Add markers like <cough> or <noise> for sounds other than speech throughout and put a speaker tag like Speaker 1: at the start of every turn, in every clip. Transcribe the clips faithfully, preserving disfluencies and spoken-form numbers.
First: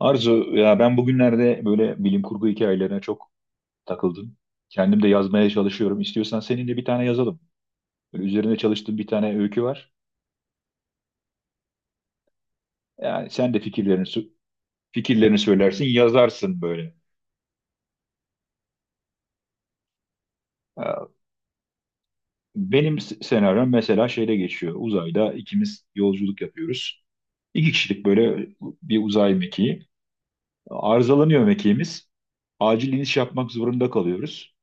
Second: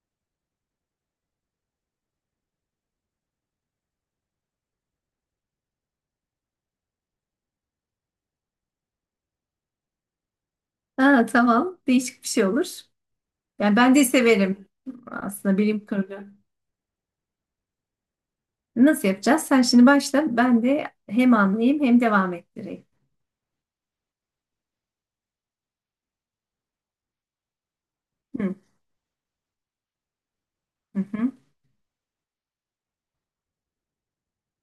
Speaker 1: Arzu, ya ben bugünlerde böyle bilim kurgu hikayelerine çok takıldım. Kendim de yazmaya çalışıyorum. İstiyorsan seninle bir tane yazalım. Böyle üzerine çalıştığım bir tane öykü var.
Speaker 2: Ha, tamam. Değişik bir şey olur.
Speaker 1: Yani sen de
Speaker 2: Yani ben
Speaker 1: fikirlerini
Speaker 2: de
Speaker 1: sö-
Speaker 2: severim
Speaker 1: fikirlerini
Speaker 2: aslında
Speaker 1: söylersin,
Speaker 2: bilim kurgu.
Speaker 1: yazarsın böyle.
Speaker 2: Nasıl yapacağız? Sen şimdi başla. Ben de
Speaker 1: Ya
Speaker 2: hem anlayayım hem devam ettireyim.
Speaker 1: benim s- senaryom mesela şeyde geçiyor. Uzayda ikimiz yolculuk yapıyoruz. İki kişilik böyle
Speaker 2: Hı,
Speaker 1: bir uzay mekiği.
Speaker 2: hı, hı.
Speaker 1: Arızalanıyor mekiğimiz. Acil iniş yapmak zorunda kalıyoruz.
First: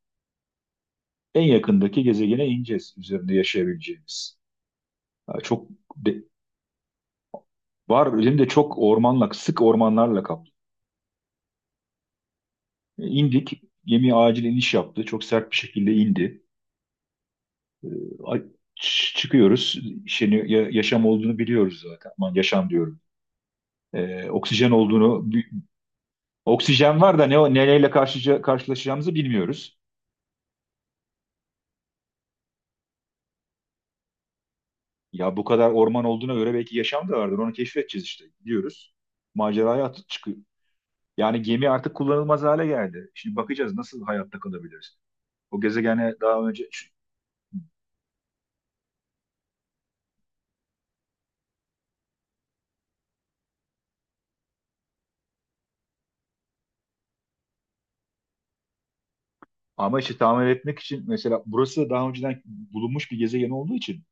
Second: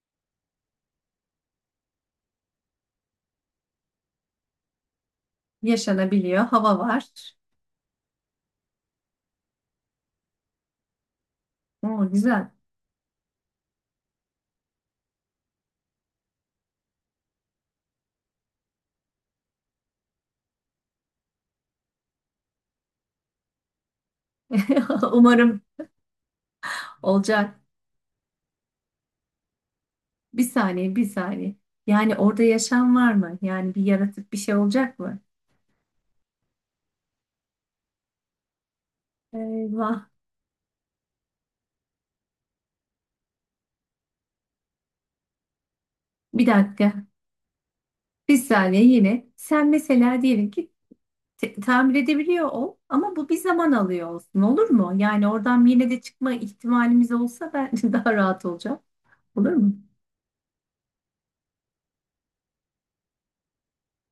Speaker 1: En yakındaki gezegene ineceğiz üzerinde yaşayabileceğimiz. Ya çok de-
Speaker 2: Yaşanabiliyor. Hava var.
Speaker 1: var elimde çok ormanla, sık ormanlarla kaplı.
Speaker 2: Oo, güzel.
Speaker 1: E, İndik, gemi acil iniş yaptı. Çok sert bir şekilde indi. A- ç- Çıkıyoruz. Şeyin, ya- yaşam olduğunu biliyoruz zaten. Aman yaşam diyorum. Ee, oksijen
Speaker 2: <laughs>
Speaker 1: olduğunu, bi-
Speaker 2: Umarım
Speaker 1: oksijen var da ne o-
Speaker 2: olacak.
Speaker 1: neyle karşı, karşılaşacağımızı bilmiyoruz.
Speaker 2: Bir saniye, bir saniye. Yani orada yaşam var mı? Yani bir yaratık bir şey olacak mı?
Speaker 1: Ya bu kadar orman olduğuna göre belki yaşam da vardır. Onu keşfedeceğiz işte. Gidiyoruz. Maceraya at-
Speaker 2: Eyvah.
Speaker 1: çıkıyor. Yani gemi artık kullanılmaz hale geldi. Şimdi bakacağız nasıl hayatta kalabiliriz. O gezegene
Speaker 2: Bir
Speaker 1: daha önce.
Speaker 2: dakika. Bir saniye yine. Sen mesela diyelim ki te- tamir edebiliyor ol ama bu bir zaman alıyor olsun olur mu? Yani oradan yine de çıkma ihtimalimiz olsa ben <laughs> daha rahat olacağım. Olur mu?
Speaker 1: Ama işte tamir etmek için mesela burası daha önceden bulunmuş bir gezegen olduğu için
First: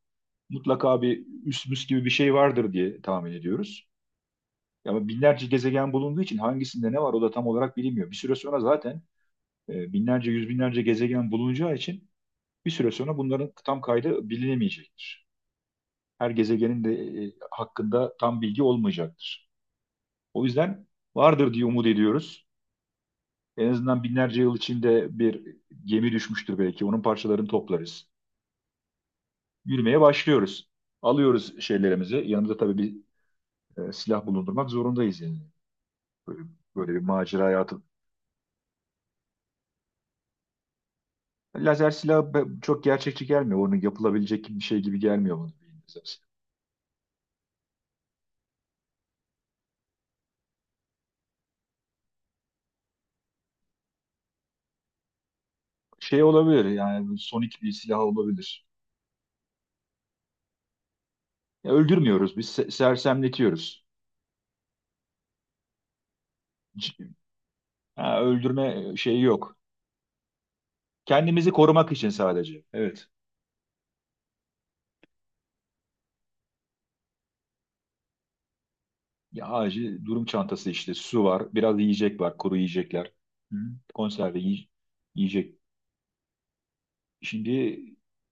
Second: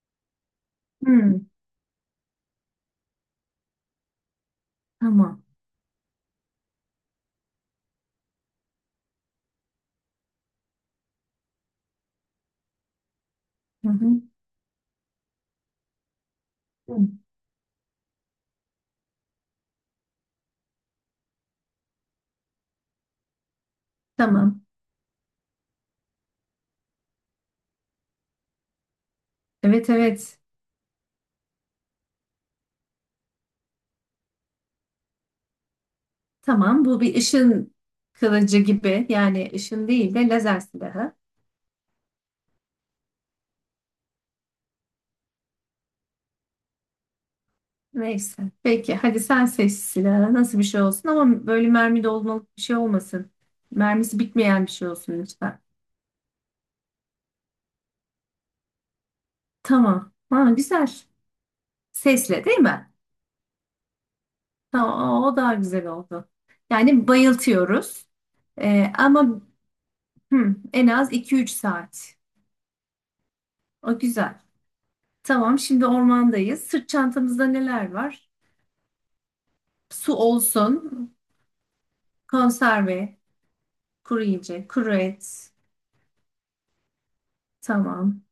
Speaker 1: mutlaka bir
Speaker 2: Hmm,
Speaker 1: üsmüs gibi bir şey vardır diye tahmin ediyoruz. Ama
Speaker 2: tamam.
Speaker 1: binlerce gezegen bulunduğu için hangisinde ne var o da tam olarak bilinmiyor. Bir süre sonra zaten e, binlerce, yüz binlerce gezegen bulunacağı için bir süre sonra bunların tam
Speaker 2: Hı hı.
Speaker 1: kaydı bilinemeyecektir. Her gezegenin de
Speaker 2: Hı.
Speaker 1: e, hakkında tam bilgi olmayacaktır. O yüzden vardır diye umut ediyoruz. En azından binlerce yıl
Speaker 2: Tamam.
Speaker 1: içinde bir gemi düşmüştür belki. Onun parçalarını toplarız.
Speaker 2: Evet,
Speaker 1: Yürümeye
Speaker 2: evet.
Speaker 1: başlıyoruz. Alıyoruz şeylerimizi. Yanımızda tabii bir e, silah bulundurmak zorundayız yani. Böyle,
Speaker 2: Tamam,
Speaker 1: böyle bir
Speaker 2: bu bir
Speaker 1: maceraya
Speaker 2: ışın
Speaker 1: atıl.
Speaker 2: kılıcı gibi yani ışın değil de lazer silahı.
Speaker 1: Lazer silahı be- çok gerçekçi gelmiyor. Onun yapılabilecek bir şey gibi gelmiyor bana. Lazer silahı.
Speaker 2: Neyse. Peki hadi sen seç silahı nasıl bir şey olsun, ama böyle mermi dolmalık bir şey olmasın. Mermisi bitmeyen bir şey olsun lütfen.
Speaker 1: Şey olabilir yani sonik bir silah olabilir.
Speaker 2: Tamam. Ha, güzel.
Speaker 1: Ya öldürmüyoruz biz
Speaker 2: Sesle değil
Speaker 1: se-
Speaker 2: mi?
Speaker 1: sersemletiyoruz.
Speaker 2: Tamam, o o daha güzel oldu.
Speaker 1: C-
Speaker 2: Yani bayıltıyoruz.
Speaker 1: ha,
Speaker 2: Ee,
Speaker 1: öldürme şeyi
Speaker 2: ama
Speaker 1: yok.
Speaker 2: hı, en az iki üç
Speaker 1: Kendimizi korumak için
Speaker 2: saat.
Speaker 1: sadece. Evet.
Speaker 2: O güzel. Tamam, şimdi ormandayız. Sırt çantamızda neler var?
Speaker 1: Ya acil
Speaker 2: Su
Speaker 1: durum çantası işte
Speaker 2: olsun,
Speaker 1: su var, biraz yiyecek var, kuru
Speaker 2: konserve,
Speaker 1: yiyecekler. Hı.
Speaker 2: kuru
Speaker 1: Konserve yiy-
Speaker 2: yiyecek, kuru et.
Speaker 1: yiyecek. Şimdi
Speaker 2: Tamam.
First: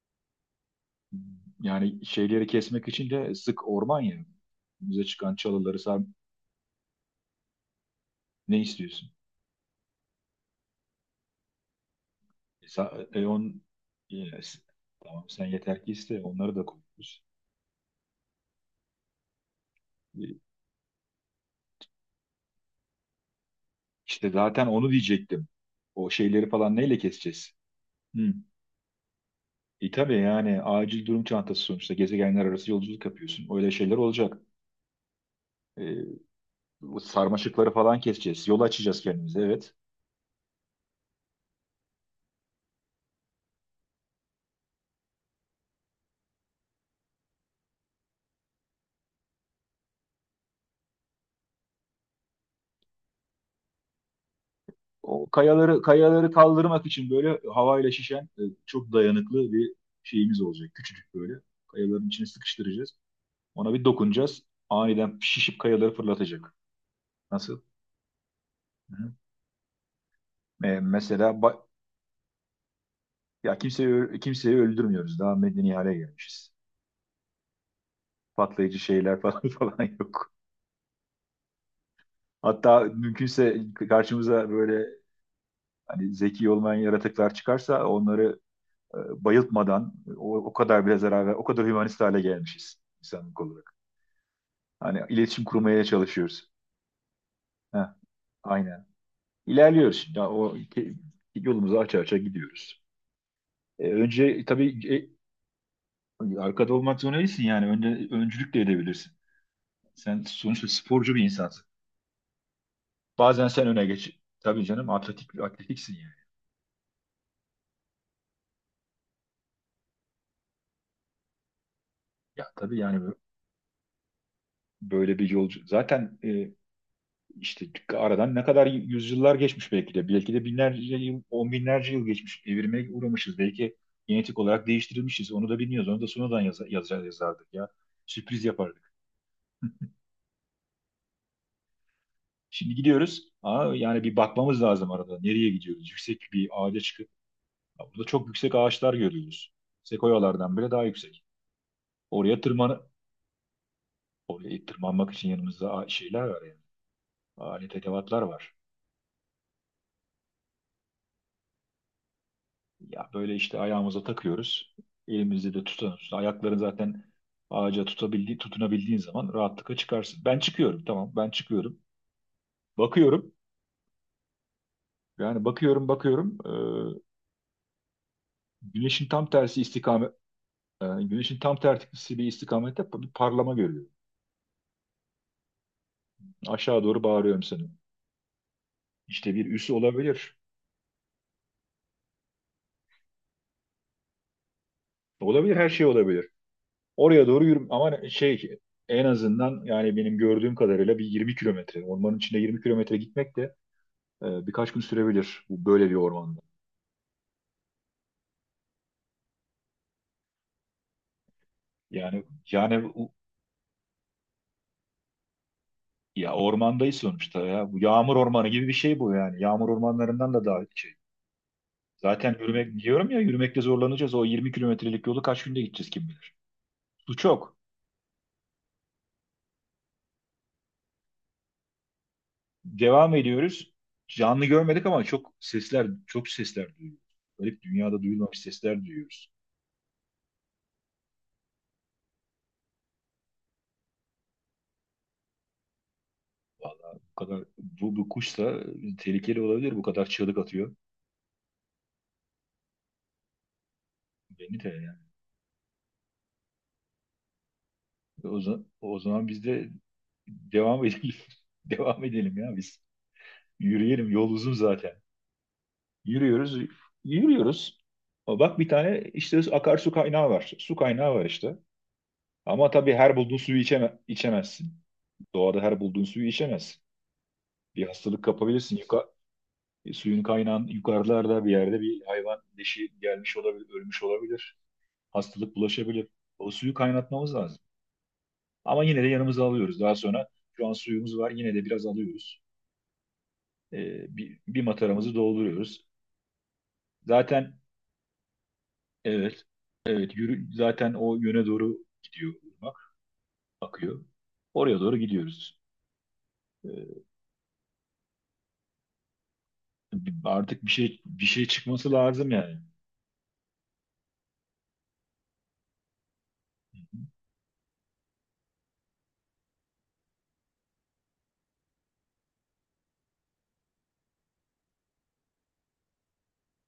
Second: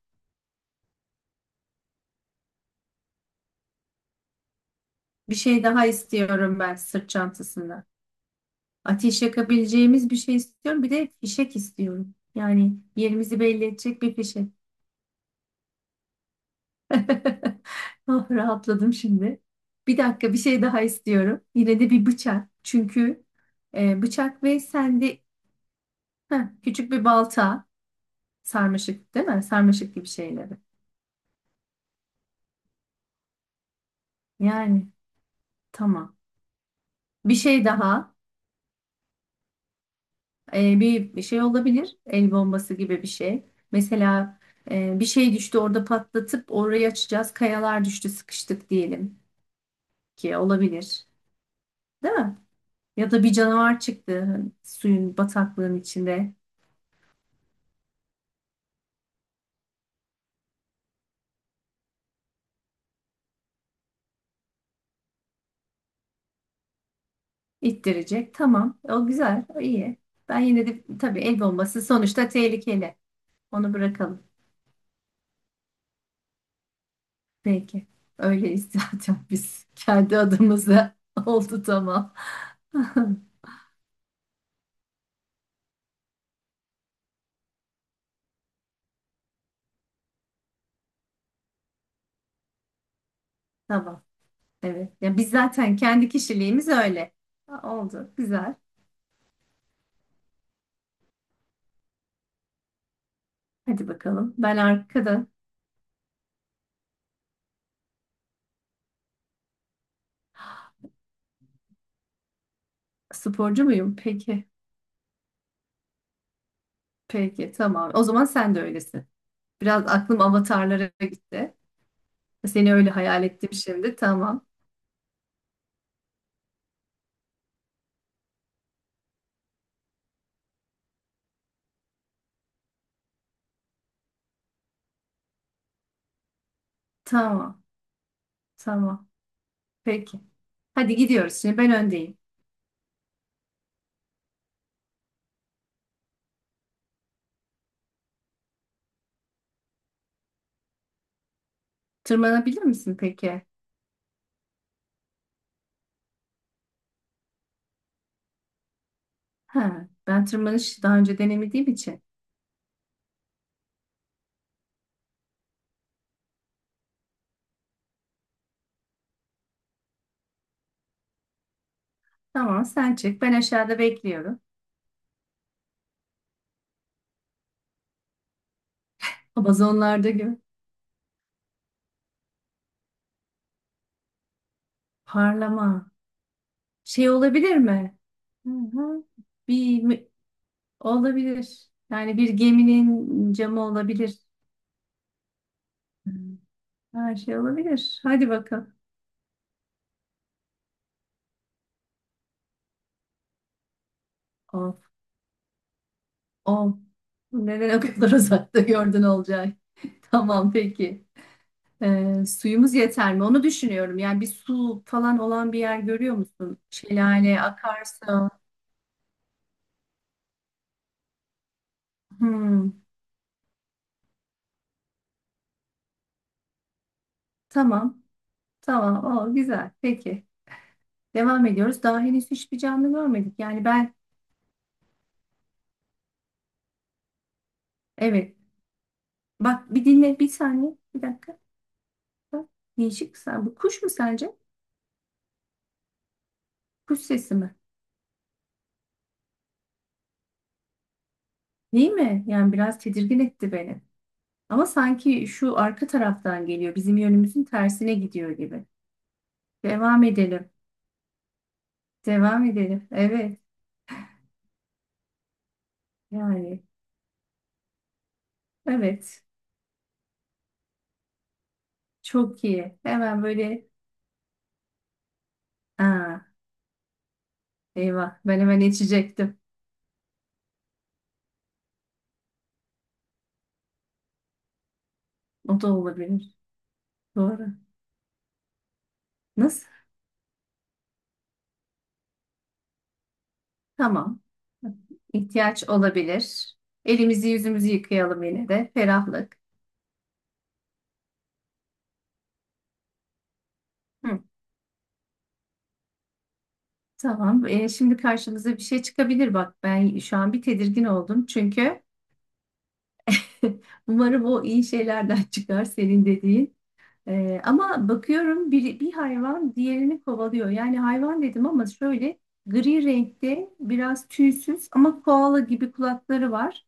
Speaker 1: yani şeyleri kesmek için de sık orman ya. Önümüze çıkan
Speaker 2: Bir şey
Speaker 1: çalıları
Speaker 2: daha
Speaker 1: sen
Speaker 2: istiyorum ben sırt çantasında.
Speaker 1: ne istiyorsun?
Speaker 2: Ateş yakabileceğimiz bir şey istiyorum. Bir de fişek istiyorum.
Speaker 1: E,
Speaker 2: Yani
Speaker 1: sa- e,
Speaker 2: yerimizi
Speaker 1: on,
Speaker 2: belli edecek bir
Speaker 1: e,
Speaker 2: fişek.
Speaker 1: s- tamam sen yeter ki iste onları da koyuyoruz.
Speaker 2: <laughs> Ah, rahatladım şimdi. Bir dakika,
Speaker 1: E,
Speaker 2: bir şey daha istiyorum. Yine de bir bıçak. Çünkü e,
Speaker 1: İşte
Speaker 2: bıçak ve
Speaker 1: zaten onu
Speaker 2: sende.
Speaker 1: diyecektim. O
Speaker 2: Heh,
Speaker 1: şeyleri falan
Speaker 2: küçük
Speaker 1: neyle
Speaker 2: bir
Speaker 1: keseceğiz?
Speaker 2: balta,
Speaker 1: Hı.
Speaker 2: sarmaşık değil mi?
Speaker 1: E
Speaker 2: Sarmaşık gibi
Speaker 1: tabii
Speaker 2: şeyleri.
Speaker 1: yani acil durum çantası sonuçta gezegenler arası yolculuk yapıyorsun. Öyle şeyler olacak.
Speaker 2: Yani
Speaker 1: E,
Speaker 2: tamam.
Speaker 1: Bu
Speaker 2: Bir şey
Speaker 1: sarmaşıkları falan
Speaker 2: daha.
Speaker 1: keseceğiz. Yol açacağız kendimize evet.
Speaker 2: E, bir, bir şey olabilir. El bombası gibi bir şey. Mesela e, bir şey düştü orada, patlatıp orayı açacağız. Kayalar düştü sıkıştık diyelim ki, olabilir. Değil mi? Ya da bir canavar çıktı suyun
Speaker 1: O
Speaker 2: bataklığın
Speaker 1: kayaları kayaları
Speaker 2: içinde.
Speaker 1: kaldırmak için böyle havayla şişen e, çok dayanıklı bir şeyimiz olacak. Küçücük böyle. Kayaların içine sıkıştıracağız. Ona bir dokunacağız. Aniden şişip kayaları fırlatacak. Nasıl?
Speaker 2: İttirecek. Tamam. O
Speaker 1: Hı-hı.
Speaker 2: güzel. O iyi. Ben yine
Speaker 1: E,
Speaker 2: de tabii,
Speaker 1: mesela
Speaker 2: el
Speaker 1: ba-
Speaker 2: bombası sonuçta tehlikeli.
Speaker 1: ya
Speaker 2: Onu
Speaker 1: kimseyi ö-
Speaker 2: bırakalım.
Speaker 1: kimseyi öldürmüyoruz. Daha medeni hale gelmişiz.
Speaker 2: Peki. Öyleyiz
Speaker 1: Patlayıcı şeyler
Speaker 2: zaten, <laughs>
Speaker 1: falan <laughs>
Speaker 2: biz
Speaker 1: falan
Speaker 2: kendi
Speaker 1: yok.
Speaker 2: adımıza. <laughs> Oldu, tamam.
Speaker 1: Hatta
Speaker 2: <laughs>
Speaker 1: mümkünse karşımıza böyle hani zeki olmayan yaratıklar çıkarsa onları e, bayıltmadan o, o kadar bile zarar ver, o kadar hümanist hale gelmişiz insanlık olarak.
Speaker 2: Tamam. Evet.
Speaker 1: Hani
Speaker 2: Ya biz
Speaker 1: iletişim
Speaker 2: zaten
Speaker 1: kurmaya
Speaker 2: kendi
Speaker 1: çalışıyoruz.
Speaker 2: kişiliğimiz öyle. Ha,
Speaker 1: Heh,
Speaker 2: oldu. Güzel.
Speaker 1: aynen. İlerliyoruz şimdi. Ya o ke- yolumuzu aça aça gidiyoruz.
Speaker 2: Hadi
Speaker 1: E,
Speaker 2: bakalım.
Speaker 1: önce
Speaker 2: Ben
Speaker 1: tabii e,
Speaker 2: arkada.
Speaker 1: arkada olmak zorunda değilsin yani. Önce öncülük de edebilirsin. Sen sonuçta sporcu bir insansın. Bazen
Speaker 2: Sporcu
Speaker 1: sen öne
Speaker 2: muyum?
Speaker 1: geç.
Speaker 2: Peki.
Speaker 1: Tabii canım atletik atletiksin yani.
Speaker 2: Peki. Tamam. O zaman sen de öylesin. Biraz aklım avatarlara gitti.
Speaker 1: Ya
Speaker 2: Seni
Speaker 1: tabii
Speaker 2: öyle
Speaker 1: yani
Speaker 2: hayal ettim şimdi. Tamam.
Speaker 1: böyle bir yolcu. Zaten e, işte aradan ne kadar yüzyıllar geçmiş belki de. Belki de binlerce yıl, on binlerce yıl geçmiş. Evirmeye uğramışız. Belki genetik olarak değiştirilmişiz. Onu da bilmiyoruz. Onu da sonradan yaz yazacağız, yazardık
Speaker 2: Tamam.
Speaker 1: ya. Sürpriz yapardık.
Speaker 2: Tamam. Peki. Hadi gidiyoruz. Şimdi ben öndeyim.
Speaker 1: Şimdi gidiyoruz. Aa, yani bir bakmamız lazım arada. Nereye gidiyoruz? Yüksek bir ağaca çıkıp. Ya burada çok yüksek ağaçlar görüyoruz. Sekoyalardan bile daha yüksek. Oraya
Speaker 2: Tırmanabilir
Speaker 1: tırman
Speaker 2: misin peki?
Speaker 1: oraya tırmanmak için yanımızda a- şeyler var yani. Alet edevatlar var.
Speaker 2: Ha, ben tırmanış daha önce denemediğim için.
Speaker 1: Ya böyle işte ayağımıza takıyoruz. Elimizde de tutuyoruz. Ayakların zaten ağaca tutabildiği, tutunabildiğin zaman rahatlıkla çıkarsın. Ben çıkıyorum tamam ben çıkıyorum.
Speaker 2: Tamam sen çık.
Speaker 1: Bakıyorum
Speaker 2: Ben aşağıda bekliyorum.
Speaker 1: yani bakıyorum bakıyorum. Ee, güneşin tam tersi
Speaker 2: Amazonlarda
Speaker 1: istikamet,
Speaker 2: gibi.
Speaker 1: e, güneşin tam tersi bir istikamette bir parlama görüyorum.
Speaker 2: Parlama.
Speaker 1: Aşağı doğru
Speaker 2: Şey
Speaker 1: bağırıyorum
Speaker 2: olabilir
Speaker 1: sana.
Speaker 2: mi? Hı hı.
Speaker 1: İşte bir üs
Speaker 2: Bir mü-
Speaker 1: olabilir.
Speaker 2: Olabilir. Yani bir geminin camı olabilir.
Speaker 1: Olabilir her şey
Speaker 2: Hı.
Speaker 1: olabilir.
Speaker 2: Her
Speaker 1: Oraya
Speaker 2: şey
Speaker 1: doğru yürüm
Speaker 2: olabilir.
Speaker 1: ama
Speaker 2: Hadi
Speaker 1: şey
Speaker 2: bakalım.
Speaker 1: en azından yani benim gördüğüm kadarıyla bir yirmi kilometre. Ormanın içinde yirmi kilometre gitmek de e, birkaç
Speaker 2: Of,
Speaker 1: gün sürebilir bu böyle bir ormanda.
Speaker 2: of. Neden o kadar <laughs> uzakta gördün Olcay? <laughs> Tamam peki. Ee,
Speaker 1: Yani
Speaker 2: suyumuz
Speaker 1: yani bu-
Speaker 2: yeter mi? Onu düşünüyorum. Yani bir su falan olan bir yer görüyor
Speaker 1: ya
Speaker 2: musun?
Speaker 1: ormandayız sonuçta
Speaker 2: Şelale,
Speaker 1: ya. Bu yağmur
Speaker 2: akarsa.
Speaker 1: ormanı gibi bir şey bu yani. Yağmur ormanlarından da daha şey. Zaten
Speaker 2: Hmm,
Speaker 1: yürümek diyorum ya yürümekte zorlanacağız. O yirmi kilometrelik yolu kaç günde gideceğiz kim bilir. Su çok.
Speaker 2: tamam. Tamam. O güzel. Peki. Devam ediyoruz. Daha henüz hiçbir canlı
Speaker 1: Devam
Speaker 2: görmedik. Yani
Speaker 1: ediyoruz.
Speaker 2: ben,
Speaker 1: Canlı görmedik ama çok sesler, çok sesler duyuyoruz. Garip dünyada
Speaker 2: evet.
Speaker 1: duyulmamış sesler duyuyoruz.
Speaker 2: Bak bir dinle bir saniye. Bir dakika. Bak, değişik. Sen, bu kuş mu sence?
Speaker 1: Vallahi
Speaker 2: Kuş
Speaker 1: bu
Speaker 2: sesi
Speaker 1: kadar
Speaker 2: mi?
Speaker 1: bu, bu kuşsa tehlikeli olabilir. Bu kadar çığlık atıyor.
Speaker 2: Değil mi? Yani biraz tedirgin etti beni.
Speaker 1: Beni
Speaker 2: Ama
Speaker 1: de yani.
Speaker 2: sanki şu arka taraftan geliyor. Bizim yönümüzün tersine gidiyor
Speaker 1: O
Speaker 2: gibi.
Speaker 1: zaman, o zaman biz de
Speaker 2: Devam edelim.
Speaker 1: devam edelim. <laughs> Devam edelim
Speaker 2: Devam
Speaker 1: ya biz.
Speaker 2: edelim. Evet.
Speaker 1: Yürüyelim. Yol uzun zaten. Yürüyoruz.
Speaker 2: Yani.
Speaker 1: Yürüyoruz. Ama bak bir tane
Speaker 2: Evet.
Speaker 1: işte akarsu kaynağı var. Su kaynağı var işte.
Speaker 2: Çok
Speaker 1: Ama
Speaker 2: iyi.
Speaker 1: tabii her
Speaker 2: Hemen
Speaker 1: bulduğun suyu
Speaker 2: böyle.
Speaker 1: içeme, içemezsin. Doğada her bulduğun
Speaker 2: Aa,
Speaker 1: suyu içemezsin. Bir
Speaker 2: eyvah.
Speaker 1: hastalık
Speaker 2: Ben hemen
Speaker 1: kapabilirsin. Yuka,
Speaker 2: içecektim.
Speaker 1: e, suyun kaynağın yukarılarda bir yerde bir hayvan leşi gelmiş olabilir, ölmüş olabilir. Hastalık
Speaker 2: O da
Speaker 1: bulaşabilir.
Speaker 2: olabilir.
Speaker 1: O suyu kaynatmamız
Speaker 2: Doğru.
Speaker 1: lazım. Ama yine de yanımıza
Speaker 2: Nasıl?
Speaker 1: alıyoruz. Daha sonra şu an suyumuz var. Yine de biraz alıyoruz. E,
Speaker 2: Tamam.
Speaker 1: bir, bir mataramızı
Speaker 2: İhtiyaç
Speaker 1: dolduruyoruz.
Speaker 2: olabilir. Elimizi
Speaker 1: Zaten
Speaker 2: yüzümüzü yıkayalım yine de. Ferahlık.
Speaker 1: evet, evet yürü, zaten o yöne doğru gidiyor ırmak, akıyor.
Speaker 2: Hı.
Speaker 1: Oraya doğru gidiyoruz. E,
Speaker 2: Tamam. E, şimdi karşımıza bir şey çıkabilir. Bak ben şu an bir
Speaker 1: artık bir
Speaker 2: tedirgin
Speaker 1: şey bir
Speaker 2: oldum.
Speaker 1: şey
Speaker 2: Çünkü
Speaker 1: çıkması lazım yani.
Speaker 2: <laughs> umarım o iyi şeylerden çıkar senin dediğin. Ee, ama bakıyorum bir, bir hayvan diğerini kovalıyor. Yani hayvan dedim ama şöyle gri renkte, biraz tüysüz ama koala gibi kulakları var.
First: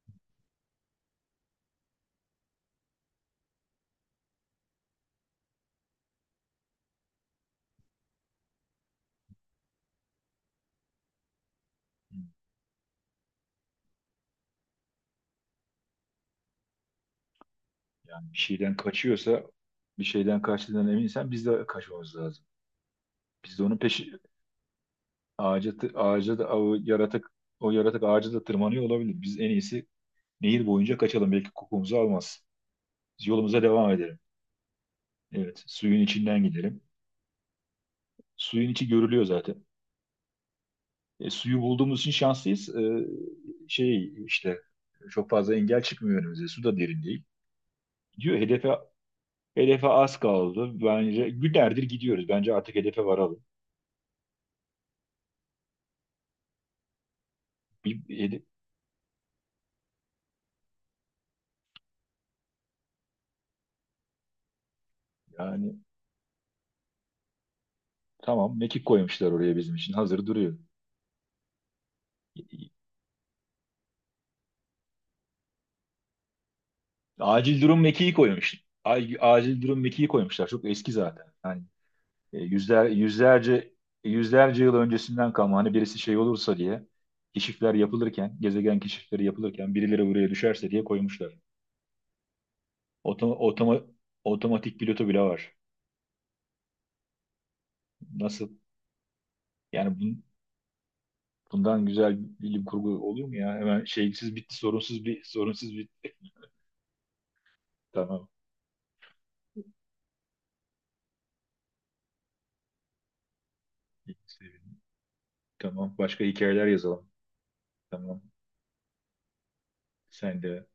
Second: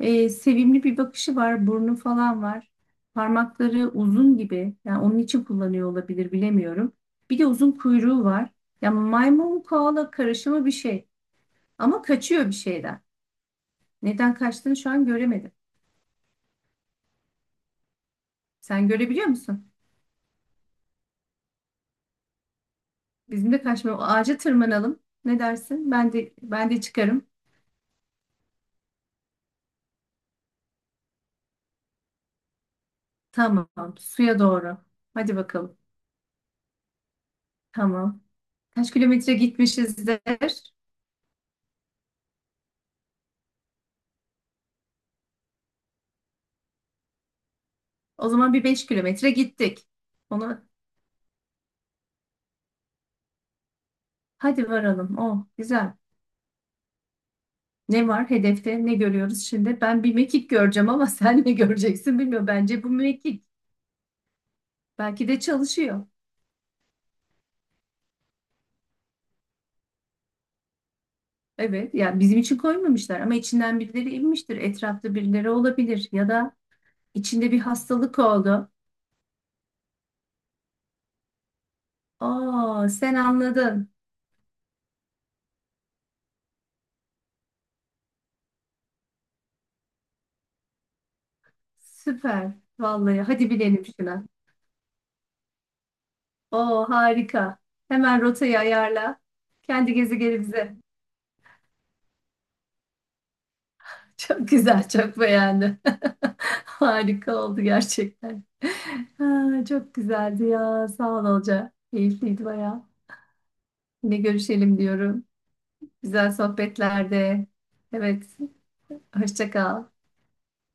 Speaker 2: Ee, sevimli bir bakışı var, burnu falan var. Parmakları uzun gibi. Yani onun için kullanıyor olabilir, bilemiyorum. Bir de uzun kuyruğu var. Yani maymun koala karışımı bir şey. Ama kaçıyor bir şeyden. Neden kaçtığını şu an göremedim.
Speaker 1: Yani bir şeyden
Speaker 2: Sen görebiliyor
Speaker 1: kaçıyorsa,
Speaker 2: musun?
Speaker 1: bir şeyden kaçtığından eminsen biz de kaçmamız lazım.
Speaker 2: Bizim
Speaker 1: Biz
Speaker 2: de
Speaker 1: de onun
Speaker 2: kaçmıyor.
Speaker 1: peşi
Speaker 2: Ağaca tırmanalım. Ne
Speaker 1: ağaca
Speaker 2: dersin?
Speaker 1: tı-
Speaker 2: Ben de
Speaker 1: ağaca da
Speaker 2: ben
Speaker 1: o
Speaker 2: de çıkarım.
Speaker 1: yaratık o yaratık ağaca da tırmanıyor olabilir. Biz en iyisi nehir boyunca kaçalım. Belki kokumuzu almaz. Biz yolumuza devam
Speaker 2: Tamam.
Speaker 1: edelim.
Speaker 2: Suya doğru. Hadi
Speaker 1: Evet,
Speaker 2: bakalım.
Speaker 1: suyun içinden gidelim.
Speaker 2: Tamam.
Speaker 1: Suyun içi
Speaker 2: Kaç
Speaker 1: görülüyor
Speaker 2: kilometre
Speaker 1: zaten.
Speaker 2: gitmişizdir?
Speaker 1: E, suyu bulduğumuz için şanslıyız. E, şey işte çok fazla engel çıkmıyor önümüze. Su da derin değil.
Speaker 2: O
Speaker 1: Diyor
Speaker 2: zaman bir
Speaker 1: hedefe
Speaker 2: beş kilometre
Speaker 1: hedefe
Speaker 2: gittik.
Speaker 1: az
Speaker 2: Ona
Speaker 1: kaldı. Bence günlerdir gidiyoruz. Bence artık hedefe varalım.
Speaker 2: hadi varalım. Oh, güzel.
Speaker 1: Bir,
Speaker 2: Ne var
Speaker 1: hede-
Speaker 2: hedefte? Ne görüyoruz şimdi? Ben bir mekik göreceğim ama <laughs> sen ne göreceksin bilmiyorum. Bence bu mekik. Belki de
Speaker 1: yani
Speaker 2: çalışıyor.
Speaker 1: tamam mekik koymuşlar oraya bizim için. Hazır duruyor.
Speaker 2: Evet, yani bizim
Speaker 1: E,
Speaker 2: için
Speaker 1: e,
Speaker 2: koymamışlar ama içinden birileri inmiştir. Etrafta birileri olabilir, ya da içinde bir
Speaker 1: Acil durum mekiği
Speaker 2: hastalık
Speaker 1: koymuş.
Speaker 2: oldu.
Speaker 1: Ay- Acil durum mekiği koymuşlar. Çok eski zaten. Yani E, yüzler,
Speaker 2: Aa, sen
Speaker 1: yüzlerce
Speaker 2: anladın.
Speaker 1: yüzlerce yıl öncesinden kalma hani birisi şey olursa diye keşifler yapılırken, gezegen keşifleri yapılırken birileri buraya düşerse diye koymuşlar.
Speaker 2: Süper. Vallahi
Speaker 1: Otoma,
Speaker 2: hadi
Speaker 1: otoma-
Speaker 2: bilelim şuna.
Speaker 1: otomatik pilotu bile var.
Speaker 2: Oo, harika. Hemen
Speaker 1: Nasıl?
Speaker 2: rotayı ayarla. Kendi
Speaker 1: Yani bun-
Speaker 2: gezegenimize.
Speaker 1: bundan güzel bilim kurgu olur mu ya? Hemen
Speaker 2: <laughs>
Speaker 1: şeysiz
Speaker 2: Çok
Speaker 1: bitti,
Speaker 2: güzel,
Speaker 1: sorunsuz
Speaker 2: çok
Speaker 1: bir sorunsuz
Speaker 2: beğendim.
Speaker 1: bitti.
Speaker 2: <laughs> Harika oldu
Speaker 1: <laughs> Tamam.
Speaker 2: gerçekten. Ha, çok güzeldi ya. Sağ ol Olca. Keyifliydi bayağı. Yine görüşelim diyorum.
Speaker 1: Tamam. Başka
Speaker 2: Güzel
Speaker 1: hikayeler yazalım.
Speaker 2: sohbetlerde.
Speaker 1: Tamam.
Speaker 2: Evet, hoşça kal.
Speaker 1: Sen de